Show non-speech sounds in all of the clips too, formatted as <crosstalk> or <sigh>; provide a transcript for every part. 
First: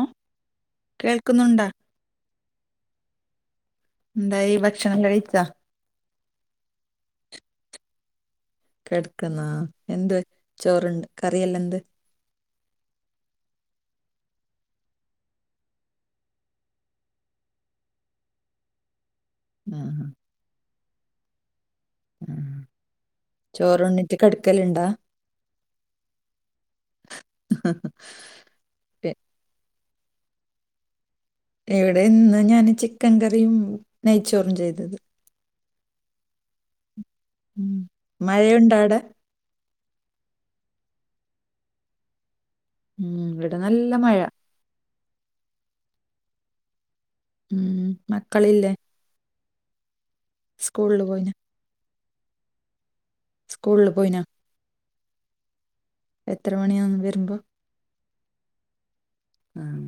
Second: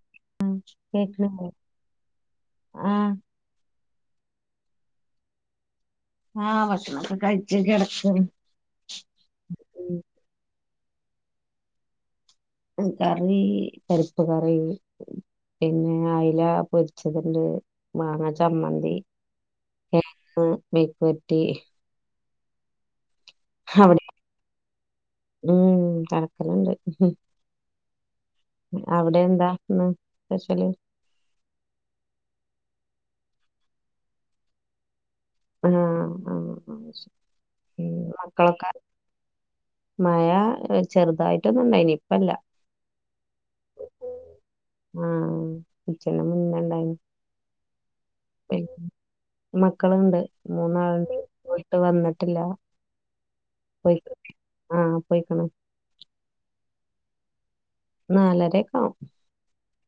ഓ ഉം കേക്ക്ണ്ട് കേൾക്കുന്നുണ്ടാ ആഹ് എന്തായീ ഭക്ഷണം കഴിച്ചാ ആഹ് ഭക്ഷണൊക്കെ കഴിച്ച് കിടക്കാണ് കിടക്കുന്നാ എന്ത് ചോറുണ്ട് കറിയെല്ലന്ത് കറീ പരിപ്പ് കറീ പിന്നെ അയല പൊരിച്ചതുണ്ട് മാങ്ങ ചമ്മന്തി ആഹ് കേങ്ങ് മെഴുക്കുപുരട്ടി ഉം അവിടെ ചോറുണ്ണിട്ട് കടക്കലുണ്ടാ ഉം കലക്കല്ണ്ട് അവിടെ എന്താ ഇന്ന് സ്പെഷ്യല് ഇവിടെ ഇന്ന് ഞാന് ചിക്കൻ കറിയും നയിച്ചോറും ചെയ്തത് ആഹ് ആഹ് ആഹ് ഉം ഏ മക്കളൊക്കെ മഴയുണ്ട അവിടെ മഴ ചെറുതായിട്ടൊന്നുണ്ടായിനി ഇപ്പല്ല ഉം ഇവിടെ നല്ല മഴ ആഹ് ഉച്ചൻ്റെ മുന്നണ്ടായിന് ഉം മക്കളില്ലേ മക്കളുണ്ട് സ്കൂളിൽ മൂന്നാള്ണ്ട് പോയിന പോയിട്ട് വന്നിട്ടില്ല സ്കൂള് പോയിന ആ പെയിക്കുണു എത്ര മണിയാവും വരുമ്പോ നാലരക്കാവും ഉം.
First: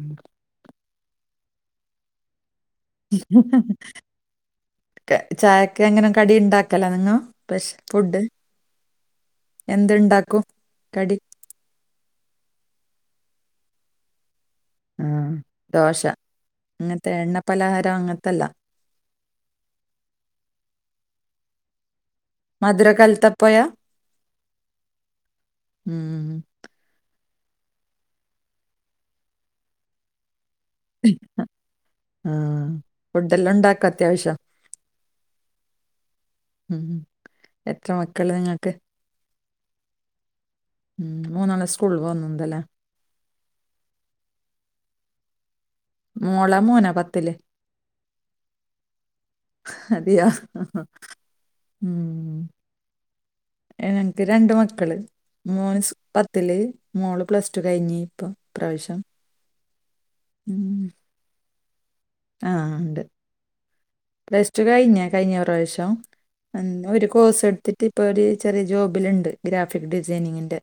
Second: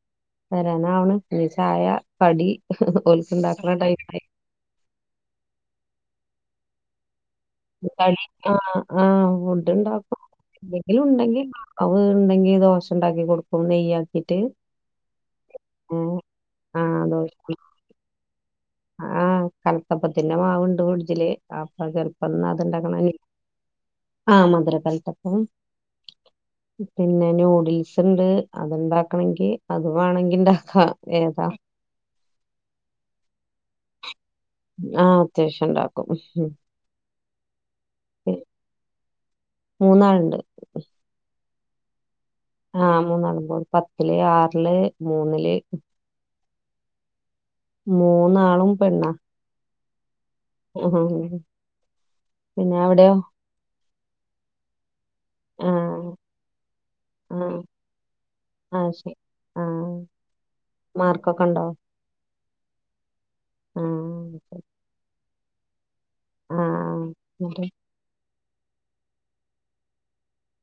വരാനാവണ് ഇഞ്ഞി ചായ കടി ഓൽക്ക്ണ്ടാക്കണ ടൈമായി ക്ക് ചായക്കെങ്ങനെ കടിണ്ടാക്കലാ എന്നും കളി ആഹ് ആഹ് ഫുഡ്ണ്ടാകും എന്തുണ്ടാക്കും കടി എന്തെങ്കിലുണ്ടെങ്കിണ്ടാ അവു ഉണ്ടെങ്കി ദോശണ്ടാക്കി കൊടുക്കും നെയ്യാക്കിട്ട് ആഹ് ദോശ ഏഹ് ആഹ് ഇങ്ങത്തെ എണ്ണ ദോശ പലഹാരം അങ്ങത്തല്ല ആഹ് കലത്തപ്പത്തിന്നെ മാവുണ്ട് ഫ്രിഡ്ജില് അപ്പ ചെല പ്പന്നാ മധുര അത്ണ്ടാകാന്ന ഞ്ഞി കലത്തപ്പയാ ആഹ് മധുര കലത്തപ്പം ഉം പിന്നെ ന്യൂഡിൽസ്ണ്ട് അത്ണ്ടാക്കണങ്കി അത് വാണെങ്കിണ്ട അ ആഹ് ഫുഡല്ലണ്ടാക്കൊ അത്യാവശ്യം ആഹ് അത്യാവശ്യണ്ടാക്കും ഉം എത്ര മക്കള് നിങ്ങക്ക് മൂന്നാള്ണ്ട് ഉം മൂന്നെണ്ണം സ്കൂള് പോകുന്നുണ്ടല്ലേ ആഹ് മൂന്നാളും പോ പത്തില് ആറില് മൂന്നില് മോള മോന പത്തില് മൂന്നാളും പെണ്ണാ അതെയാ ഉം പിന്നെ അവിടെയോ എനക്ക് രണ്ട് മക്കള് മോൻസ് ആഹ് പത്തില് മോള് പ്ലസ്ടു ആഹ് കഴിഞ്ഞ് ഇപ്പൊ ആഹ് ഇപ്പ്രാവശ്യം ഉം മാർക്കൊക്കെണ്ടോ ആഹ് ണ്ട് ആഹ് പ്ലസ്ടു കഴിഞ്ഞ കഴിഞ്ഞ പ്രാവശ്യം അന്ന് ആഹ് ഒരു കോസ് എന്നിട്ട് എടുത്തിട്ട് ഇപ്പൊ ഒരു ചെറിയ ജോബിലുണ്ട് ഗ്രാഫിക് ഡിസൈനിങ്ങിന്റെ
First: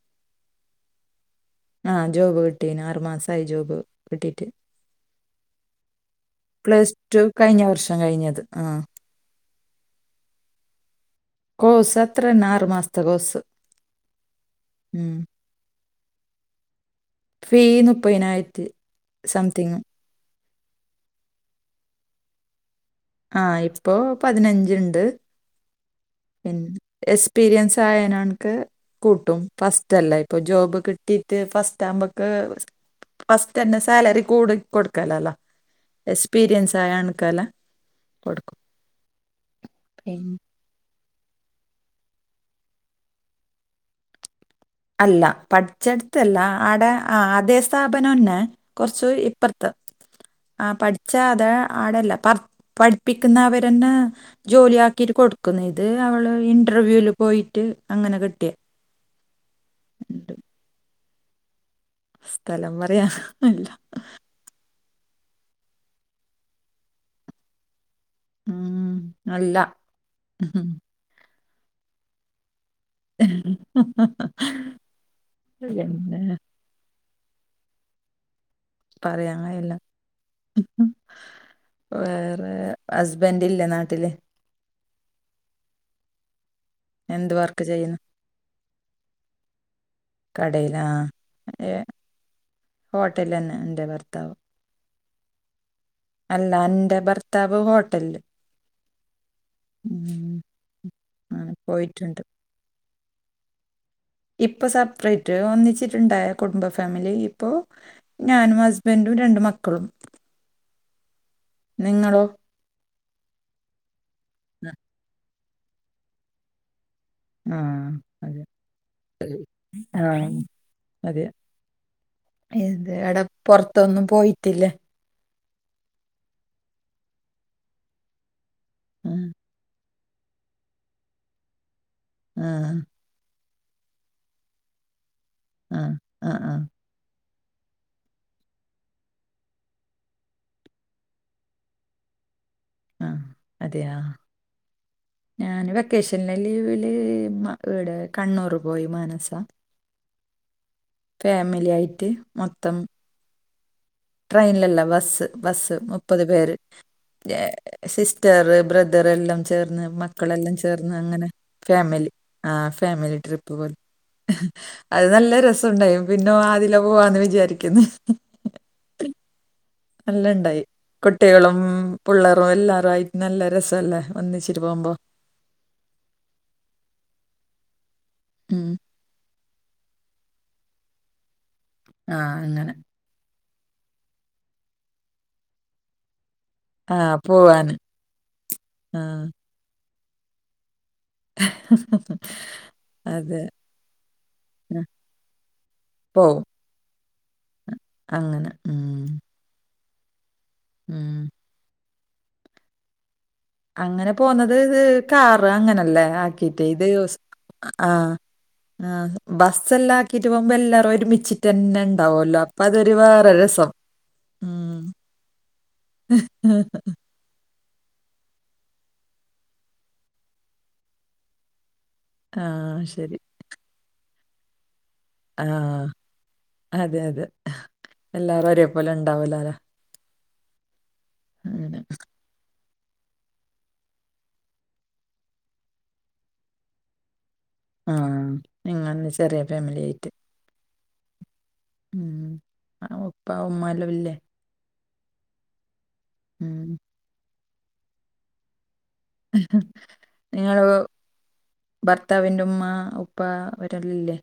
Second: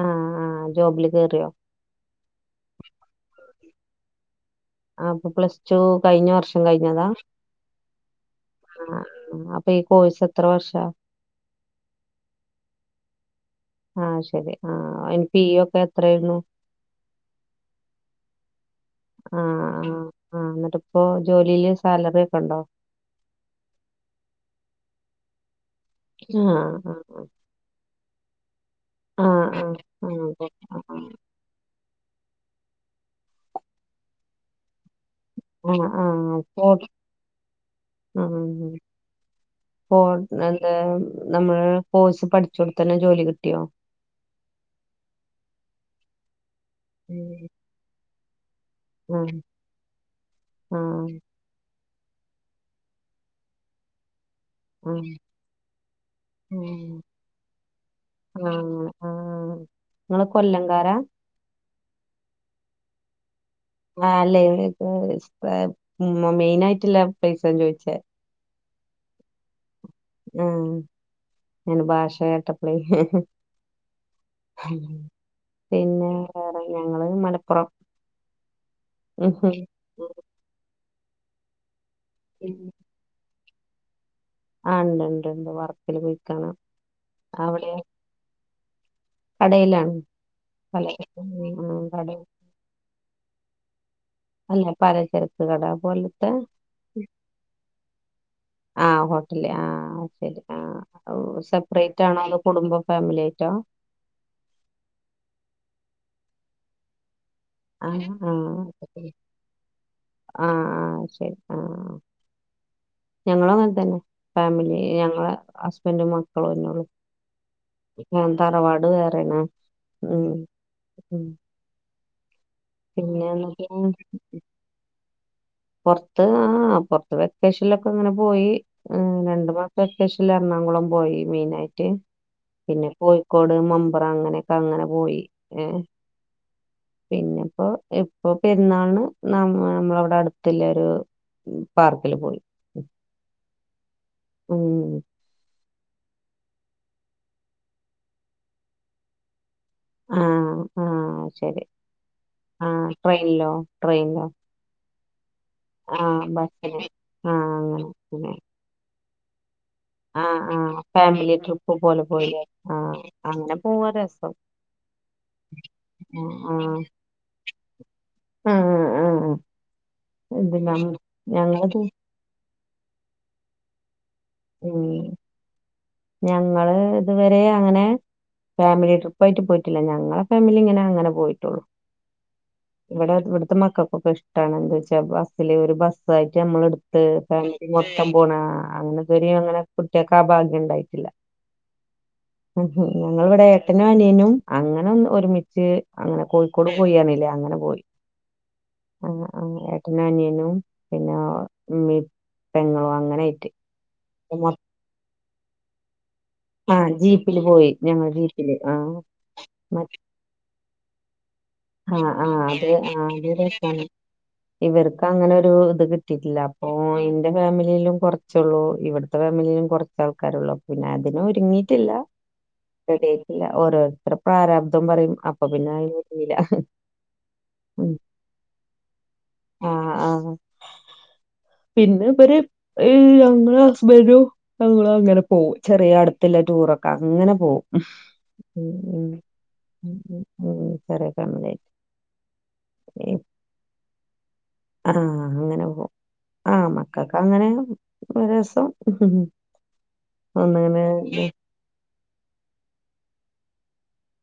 ആഹ് ആഹ് ജോബില് കേറിയോ ആഹ് ജോബ് കിട്ടീന് ആറു മാസായി ജോബ് കിട്ടീട്ട് ആഹ് പ്പൊ പ്ലസ്ടു കഴിഞ്ഞ വർഷ പ്ലസ്ടു കഴിഞ്ഞ വർഷം കഴിഞ്ഞത് ആഹ് അപ്പൊ ഈ കോഴ്സത്ര വർഷാ കോഴ്സ് അത്രന്ന ആറുമാസത്തെ കോഴ്സ് ആഹ് ശരി ആഹ് അന് ഫീ ഒക്കെ എത്രായിണു ഫീ മുപ്പതിനായിരത്തി ആഹ് സംതിങ്ങ് ആഹ് ആഹ് ന്നിട്ട് ഇപ്പോ ജോലിയില് സാലറിയൊക്കെണ്ടോ ആ ഇപ്പോ പതിനഞ്ച്ണ്ട് പി ആഹ് എക്സ്പീരിയൻസ് ആയന എക്ക് കൂട്ടും ആഹ് ഫസ്റ്റ് ആഹ് അല്ല ആഹ് ഇപ്പൊ ജോബ് കി ആഹ് കിട്ടീട്ട് ഫസ്റ്റ് ആമ്പോക്ക് ഫസ്റ്റന്നെ സാലറി കൂടി കൊടുക്കലല്ലോ ആ ആ പോ എക്സ്പീരിയൻസ് ആയ ആണ്ക്കാല ആ കൊടുക്കും പോ പിന്നെ എന്താ നമ്മള് കോഴ്സ് പഠിചോടുത്തന്നെ ജോലി കിട്ടിയോ അല്ല പഠിച്ചെടുത്തല്ല ആടെ ആ ആതേ സ്ഥാപനംന്നെ കുറച്ച് ആ ഇപ്പുറത്ത് ആ പഠിച്ച അതാ ആടല്ല പ പഠിപ്പിക്കുന്ന അവരെന്നെ ജോലി ആ ആക്കിട്ട് കൊടുക്കുന്നു ഇത് അവള് ഇന്റർവ്യൂൽ പോയിട്ട് അങ്ങനെ ആ കിട്ടിയ ആ ങ്ങള് ഉണ്ട് കൊല്ലം കാരാ സ്ഥലം പറയാനല്ല മേലെ <unintelligible> മെയിൻ ആയിട്ടുള്ള അപ്ഡേറ്റ്സാ ചോദിച്ചേ ഉം അല്ല ഉം ഞാൻ ഭാഷ കേട്ടപ്പളെ ഉം പിന്നെ വേറെ ഞങ്ങള് മലപ്പുറം പറയാന് ഉം. കയില്ല വേറെ ഹസ്ബന്റ് ഇല്ലേ നാട്ടില് ആഹ് ണ്ട് ണ്ട് ണ്ട് വർക്കിൽ പോയിക്കാൻ എന്ത് വർക്ക് ചെയ്യുന്ന് കടയിലാണ് <unintelligible> ഉം കട ഹോട്ടൽന്ന ന്റെ ഭർത്താവ് അല്ല പലചരക്ക് കട പോലെ അല്ല എന്റെ ഭർത്താവ് ഹോട്ടൽ ആഹ് ഹോട്ടല് ആ ശരി ആഓ അങ്ങനെ സപ്പറേറ്റ് ആണോ പോയിട്ടുണ്ട് അതോ കുടുംബ ഫാമിലി ആയിട്ടോ ഇപ്പൊ സെപ്പറേറ്റ് ഒന്നിച്ചിട്ടുണ്ടായ കുടുംബ ഫാമിലി ഇപ്പോ ആ ഞാനും ഹസ്ബൻറും രണ്ട് മക്കളും ആഹ് ആഹ് ശരി ആ നിങ്ങളോ ഞങ്ങളും അങ്ങനെ തന്നെ ആ ഫാമിലി ഞങ്ങള ഹസ്ബൻറും മക്കളും ന്നെ ഉള്ളൂ ആ, ഉം അതെ തറവാട് വേറെനാ ആ ഉം ഉം അത എടാ പിന്നെ എന്നിട്ട് പൊർത്തൊന്നും പോയിറ്റില്ല പൊറത്ത് ആ പൊറത്ത് വെക്കേഷനിലൊക്കെ ഇങ്ങനെ പോയി ഉം അ രണ്ടു മാസം വെക്കേഷനിൽ എറണാകുളം പോയി മെയിനായിട്ട് ഉം, പിന്നെ പോയി ക്കോട് മമ്പുറം അങ്ങനെയൊക്കെ അങ്ങനെ പോയി ഏ ഉം, ഉം, ഉം, പിന്നെപ്പോ ഇപ്പൊ പെരുന്നാള്ന് നമ്മ നമ്മളവിടെ അടു ത്ത്ല്ലാരു പാർക്കില് പോയി ആഹ് അതെയ ഉം ഞാൻ വെക്കേ കേഷനെ ലീവില് ഇടെ കണ്ണൂർ പോയി മാനസ ആഹ് ആഹ് ശരി ഫാമിലി ആയിട്ട് മൊത്തം ആഹ് ട്രെയിനിലോ ട്രെയിനിലോ ട്രെയ്നിലല്ല ബസ് ബസ് മുപ്പത് ആഹ് പേര് ബസ്സിന് ഹെ ആഹ് അങ്ങനെ അങ്ങനെ സിസ്റ്റർ ബ്രദർ ദർല്ലാം ചേർന്ന് ആഹ് മക്കളെല്ലാം ആഹ് ചേർന്ന് അങ്ങനെ ഫാമിലി ട്രിപ്പ് പോലെ ഫാമിലി പോയില്ലേ ആ ആഹ് ഫാമിലി ട്രിപ്പ് അങ്ങനെ പോയി പോവാ രസം അത് നല്ല രസംണ്ടായിനു പിന്നോ വാതില ആഹ് പോവാന്ന് വിചാരിക്കുന്നു ആഹ് ആഹ് അല്ല ഇത് ഇണ്ടായി നമ്മ കുട്ടികളും ഞങ്ങളത് പിള്ളേറും എല്ലാവരും ആയിട്ട് നല്ല രസല്ലേ ഒന്നിച്ചിട്ട് ഉം പോകുമ്പോ ഞങ്ങള് ഇതുവരെ അങ്ങനെ ഉം. ഫാമിലി ട്രിപ്പ് പോയിട്ടില്ല. ഞങ്ങളെ ഫാമിലി ഇങ്ങനെ അങ്ങന പോയിട്ടുള്ളു. ആഹ് അങ്ങനെ ഇവിടെ ഇവിടുത്തെ മക്കൾക്കൊക്കെ ഇഷ്ടാണ്. എന്താ വെച്ചാ ബസ്സില് ഒരു ബസ്സായിട്ട് നമ്മൾ എടു ആ ഫാമിലി പോവാന് മൊത്തം പോണ ആ അങ്ങനെ ഇത് വരെ അങ്ങന കുട്ടികക്കാ ഭാഗ്യം ഉണ്ടായിട്ടില്ല. ഉം അതെ ഞങ്ങിവിടെ ഏട്ടനും അനിയനും ആ, അങ്ങനെ ഒന്ന് ഒരുമിച്ച് അങ്ങനെ പോവും കോഴി ക്കൊട് പോയിയണില്ലേ അങ്ങനെ പോയി. അങ്ങനെ ഉം ആഹ് ആഹ് ഏട്ടനാനിയനും പിന്നെ ഉം ഉമ്മിപ്പെങ്ങളും അങ്ങനായിട്ട്. അങ്ങനെ പോന്നത് ഇത് കാറ് അങ്ങനല്ലേ ഇത് ആ ബസ് ജീപ്പില് പോയി ഞങ്ങൾ ആഹ് ജീപ്പില് ആ ആഹ് ബസ് മ എല്ലാക്കിട്ട് പോകുമ്പോ എല്ലാരും ഒരുമിച്ച് ഇത് തന്നെ ആ ആ ഉണ്ടാവുമല്ലോ അപ്പൊ അത് അതൊരു ആ അത് വേറെ രസം. രസാണ് ഉം ഇവർക്ക് അങ്ങനെ ഒരു ഇത് കിട്ടിയിട്ടില്ല അപ്പൊ എ ന്റെ ഫാമിലിയിലും കുറച്ചുള്ളൂ ഇവിടത്തെ ഫാമിലിയിലും കുറച്ച് ആൾക്കാരുള്ളു പിന്നെ അതിന് ഒരുങ്ങിയിട്ടില്ല. ആഹ് ശെരി ഇല്ല ഓരോരുത്തര് പ്രാരാബ്ദം പറയും ആ അപ്പൊ പിന്നെ അതി <unintelligible> എല്ലാം ഒരേപോലെ ഉണ്ടാവൂലല്ലോല്ലെ ആ ആ ഉം പിന്നെ ഇവര് ഞങ്ങളെ ഹസ്ബന്റും ഇപ്പ ഞങ്ങള് അങ്ങനെ പോവും ചെറിയ അടുത്തില്ല ടൂറൊക്കെ അങ്ങനെ പോവും. ആ ഉം ഇങ്ങനെ ചെറിയ ഫാമിലി ഉം ആയിട്ട് ഉം ഉം <unintelligible> കാണുല്യേ ഉം ആ ഉപ്പ ഉമ്മ എല്ലാം ഇല്ലേ ആഹ് അങ്ങനെ പോവും ആ ഉം മക്കക്ക് അങ്ങനെ രസം നിങ്ങള് ഒന്നങ്ങനെ ഭർത്താവിന്റെ ഉമ്മ, ഉപ്പ അവരെല്ലാം ഇല്ലെ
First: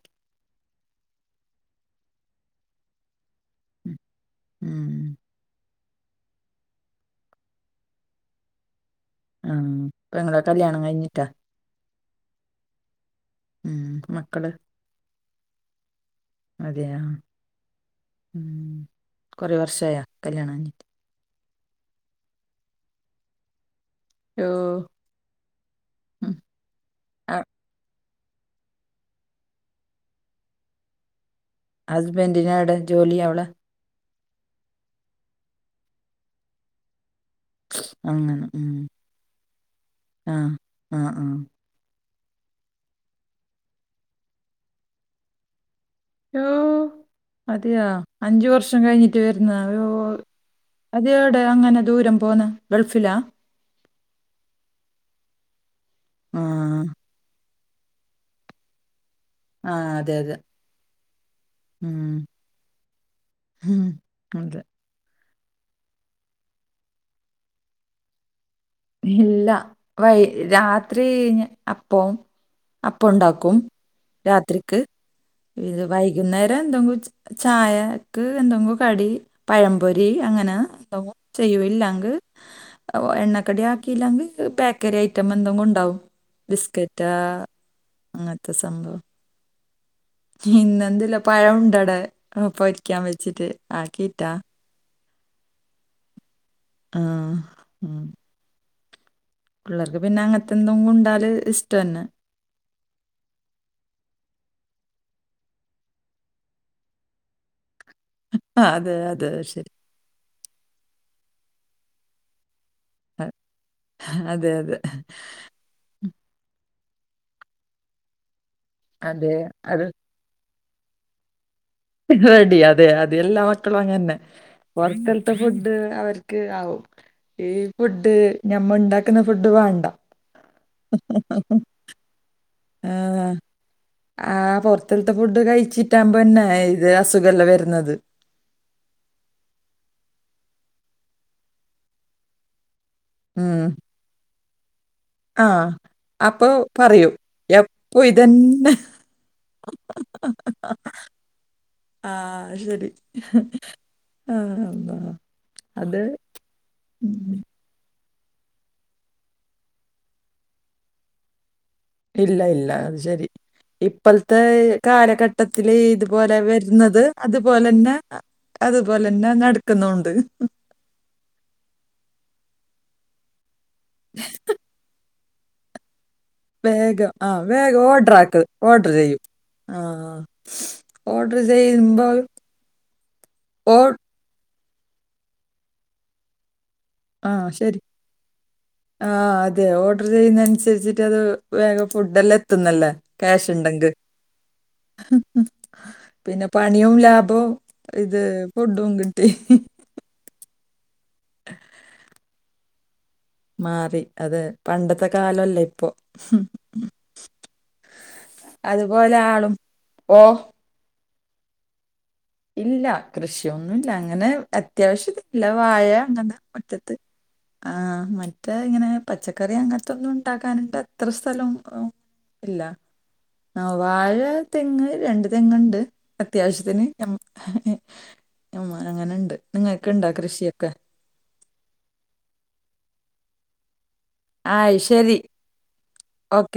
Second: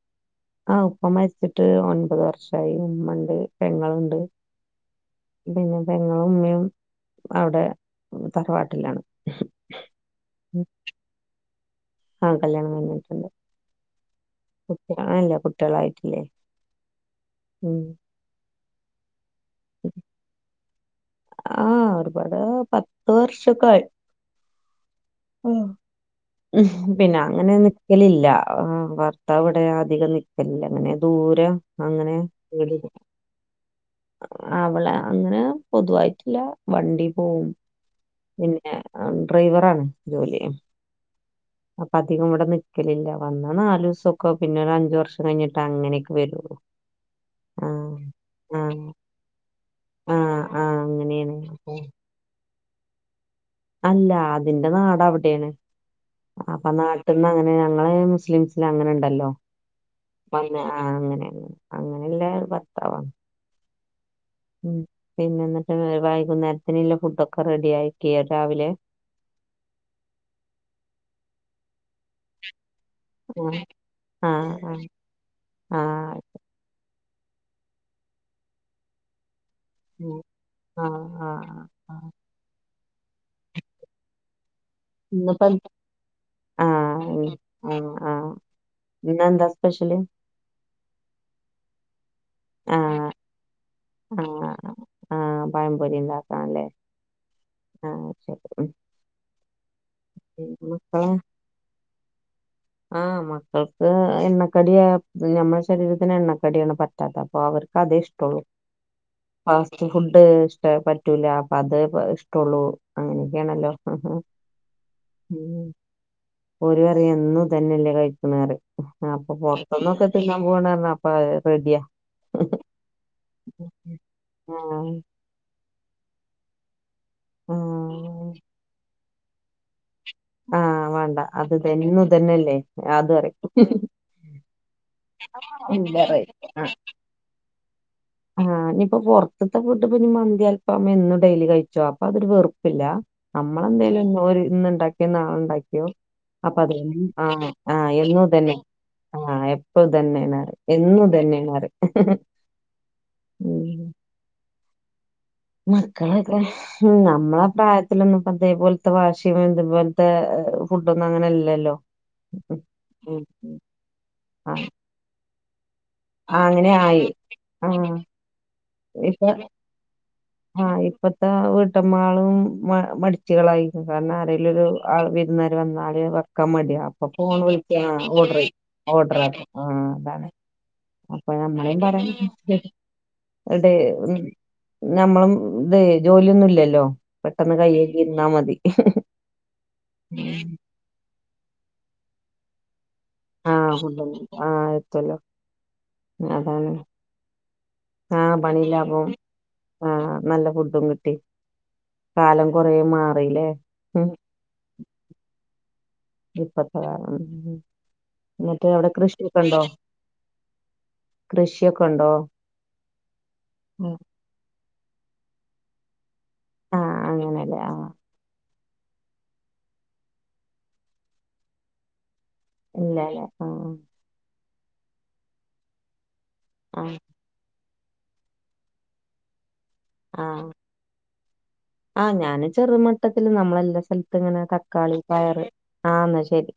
ആ ഉപ്പ മരിച്ചിട്ട് ഒൻപത് വർഷവായി ഉമ്മണ്ട്, പെങ്ങളുണ്ട്. ഉം പിന്നെ പെങ്ങളും ഉമ്മയും അവിടെ തറവാട്ടിലാണ്. ആ പെങ്ങളെ കല്യാണം കഴിഞ്ഞിട്ടാ ആഹ് കല്യാണം കഴിഞ്ഞിട്ടുള്ള് ഉം മക്കള് കുട്ടികള് ആയില്ല. കുട്ടികളായിട്ടില്ലേ അതെയാ ഉം ഉം കൊറേ വർഷയാ കല്യാണം കഴിഞ്ഞിട്ട് ആ ഒരുപാട് പത്ത് വർഷൊക്കെ ആയി. ഓ <unintelligible> പിന്നെ ആഹ് അങ്ങനെ നിക്കലില്ല. ഭർത്താവ് ഇവിടെ അധികം നി എല്ലങ്ങനെ ദൂരം അങ്ങനെ വീട് <unintelligible> ഇല്ല്യ അവള്. അവള് അങ്ങനെ പൊതുവായിട്ടില്ല. വണ്ടി പോവും. അങ്ങനെ ഉം പിന്നെ ഡ്രൈവറാണ് ആഹ് ജോലിയും. ആഹ് ആഹ് അപ്പൊ അധികം ഇവിടെ നിൽക്കലില്ല. വന്ന നാല് ദിവസം ഒക്കെ. പിന്നെ ഒരു അഞ്ചു വർഷം കഴിഞ്ഞിട്ട് അങ്ങനെയൊക്കെ. യോ വരുള്ളൂ അതെയാ. ആഹ് അഞ്ചു വർഷം ആഹ് കഴിഞ്ഞിട്ട് വരുന്ന യോ ആഹ് ആഹ് അങ്ങനെയാണ് അതെവിടെയാ അങ്ങനെ ദൂരം പോന്ന. ഗൾഫിലാ. അല്ല, അതിന്റെ നാട് അവിടെയാണ്. അപ്പൊ ആഹ് നാട്ടിന്ന് അങ്ങനെ ഞങ്ങളേ മുസ്ലീംസ് <unintelligible> അങ്ങനെ ഉണ്ടല്ലോ. ആഹ് അതെ അതെ അയിന് ആ അങ്ങനെന്നെ അങ്ങനെല്ല ഭർത്താവ്. ഹം. അതെ. ഉം പിന്നെ എന്നിട്ട് വേ വൈകുന്നേരത്തിന്ള്ള ഫുഡൊക്കെ റെഡി ആക്കിയോ രാവിലെ ഇല്ല വൈ രാത്രി ഞ അപ്പം അപ്പ ഉണ്ടാക്കും ആഹ് രാത്രിക്ക് ആഹ് ഇത് വൈ ആഹ് കുന്നേരം എന്തെങ്കും ച് ചായക്ക് എന്തെങ്കും കടി പഴംപൊരി അങ്ങനെ ആഹ് എന്തവും ചെയ്യും ആഹ് ആഹ് ഇല്ലങ്കി എണ്ണ കടിയാക്കില്ലെങ്കി ബേ <unintelligible> ക്കറി ഐറ്റം ഇന്നിപ്പോ എന്തെങ്കും ഉണ്ടാവും ബിസ്കറ്റാ ആഹ് ആഹ് ആഹ് അങ്ങനത്തെ സംഭവം. ഇന്നെന്താ സ്പെഷല് ഇന്നെന്തുല്ല പഴം ഉണ്ടവടെ പൊരിക്കാൻ ആഹ് വെച്ചിട്ട് ആക്കിയിട്ടാ ആഹ് അ ആഹ് പഴംപൊരി ഇണ്ടാക്കാംല്ലേ ആ ഉം. ആഹ് ശരി ഉം പിള്ളേർക്ക് പിന്നെ അങ്ങനത്തെ മക്കളെ എന്തെങ്കുണ്ടാല് ഇഷ്ടന്നെ ആഹ് മക്കൾക്ക് എണ്ണക്കടിയാ ഞമ്മടെ ശരീരത്തിന് എണ്ണക്കടിയാണ് പറ്റാത്തെ അപ്പൊ അവർക്ക് അതെ ഇഷ് ആഹ് അതെ അതെ അശരി ഫുഡ് ഇഷ്ട പറ്റൂല അപ്പ അത് പ ഇഷ്ടള്ളു അ- അങ്ങനെയൊക്കെയാണല്ലോ അതെ അതെ ഉം ഓര് പറയും എന്നും ഇതന്നല്ലേ കഴിക്കുന്നെറയും അതെ അപ്പൊ അത് പൊറത്തുന്നൊക്കെ തിന്നാൻ പോണറഞ്ഞ അപ്പ റെഡിയാ റെഡി അതെ അതെല്ലാ മക്കളും അങ്ങനെന്നെ ആഹ് പൊറത്തലത്തെ ഫുഡ് അവർക്ക് ആവും. ഈ ഫുഡ് ആഹ് ഞമ്മ ഇണ്ടാക്കുന്ന ഫുഡ് വാണ്ട വാണ്ട അത് തെന്നു ഇതന്നെല്ലേ ആഹ് അത്റയും ആ പൊറത്തിലത്തെ ഫുഡ് ഇല്ല കഴിച്ചിട്ടാമ്പോന്നെ പറയും ആ ഇത് അസുഖല്ലേ വരുന്നത്. ആഹ് ഞിപ്പൊ പൊറത്തത്തെ ഫുഡ് ഇപ്പൊഞ്ഞി മന്തി അൽഫാമ് എന്നും ഡെയിലി കഴിച്ചോ അപ്പൊ അതൊരു വെറുപ്പില്ല ഉം നമ്മളെന്തേലും ന്ന് ഒര് ഇന്ന് ഇണ്ടാക്കിയോ ആഹ് നാളെണ്ടാക്കിയോ അപ്പൊ അപ്പ അത് എൻ പറയും ആ ആഹ് എപ്പോ എന്നും ഇതന്നെ ആഹ് എ ഇതന്നെന്നറയും എന്നും ഇതന്നെണറയും ആഹ് ശരി ആ അള്ളാ അത് മക്കളൊക്കെ ഹും ഉം. നമ്മള പ്രായ യത്തിലൊന്നും പ്പഅതേപോലത്തെ വാശിം ഇതുപോലത്തെ ഫുഡൊന്നും അങ്ങനെല്ലല്ലോ. ഇല്ല ഇല്ല അത് ശരി ഇപ്പോളത്തെ ആ കാലഘട്ടത്തില് ഇത് പോലെ ആ, അങ്ങനെ വരുന്നത് ആയി ആ അതുപോലെന്നെ അ ഇപ്പൊ അതുപോലെന്നെ നടക്കുന്നുണ്ട് ആഹ് ഇപ്പത്തെ വീട്ടമ്മാളും മടിച്ചികളായി കാരണം ആരെലൊരു ആള് വി രുന്നാര് വന്നാല് വ ക്കമട്യാ അപ്പൊ വേഗം ആ ഫോൺ വേഗം വിളിക്ക്യാ ആഹ് ഓർഡർ ആക്ക് ഓഡറിയ്യും ഓർഡർ ചെയ്യും ആക്കാ ആ ആഹ് അതാണ് അപ്പൊ ഓർഡർ നമ്മളേയും ചെയ്യുമ്പോൾ പറയാ <unintelligible> ഇതേ ഓ ഉം ഞമ്മളും ഇതേ ജോലിയൊന്നുല്ലല്ലോ. ആഹ് ശരി ആ അതെ ഓർഡർ ചെയ്യുന്നനുസരിച്ചിട്ട് അത് വേഗം ഫുഡ് എല്ലാം എത്തുന്നല്ലോ. ക്യാഷ് ആഹ് ഇണ്ടെങ്കി ഫുഡൊന്നും ആഹ് എത്തുല്ലോ പിന്നെ അതാണ് പണീം ലാഭം ഇത് ആഹ് പണി ഫുഡും ലാഭം കിട്ടി ആഹ് നല്ല ഫുഡും കിട്ടി കാലം കൊറെ മാ മാറി അതെ പണ്ടത്തെ കാലല്ല ഇപ്പൊ ഇപ്പത്തെ കാലം ഉം ഹും ന്നിട്ട് അവടെ അതുപോലെ കൃഷിയൊക്കെ ആളും ഇണ്ടോ ഓ കൃഷിയൊക്കെ ഉണ്ടോ ഇല്ല കൃഷി ഒന്നുല്ല ഉം അങ്ങനെ അത്യാവശ്യത്തി ല്ലവാഴ അങ്ങനെ മുറ്റത്ത് ആഹ് അങ്ങനെല്ലേ ആ ആഹ് മ റ്റേ ഇങ്ങനെ പച്ചക്കറി അങ്ങനത്തെ ഒന്നും ഇണ്ടാക്കാനിണ്ടത്ര സ്ഥലം ഇല്ല ഇല്ലല്ലേ ആ ആഹ് വാഴ തെങ്ങ് രണ്ട് തെങ്ങ്ണ്ട് അത്യാവശ്യത്തിന് ആഹ് ഞമ്മ ഞമ്മ അങ്ങനെണ്ട്. നിങ്ങൾക്ണ്ട ആഹ് കൃഷിയൊക്കെ? ആഹ് ഞാാന് ചെറുമട്ടത്തില് നമ്മളെല്ലാ സ്ഥലത്തങ്ങനെ ആ തക്കാളി ശരി പയറ്. ആ ന്നാ ഓക്കെ ശെരി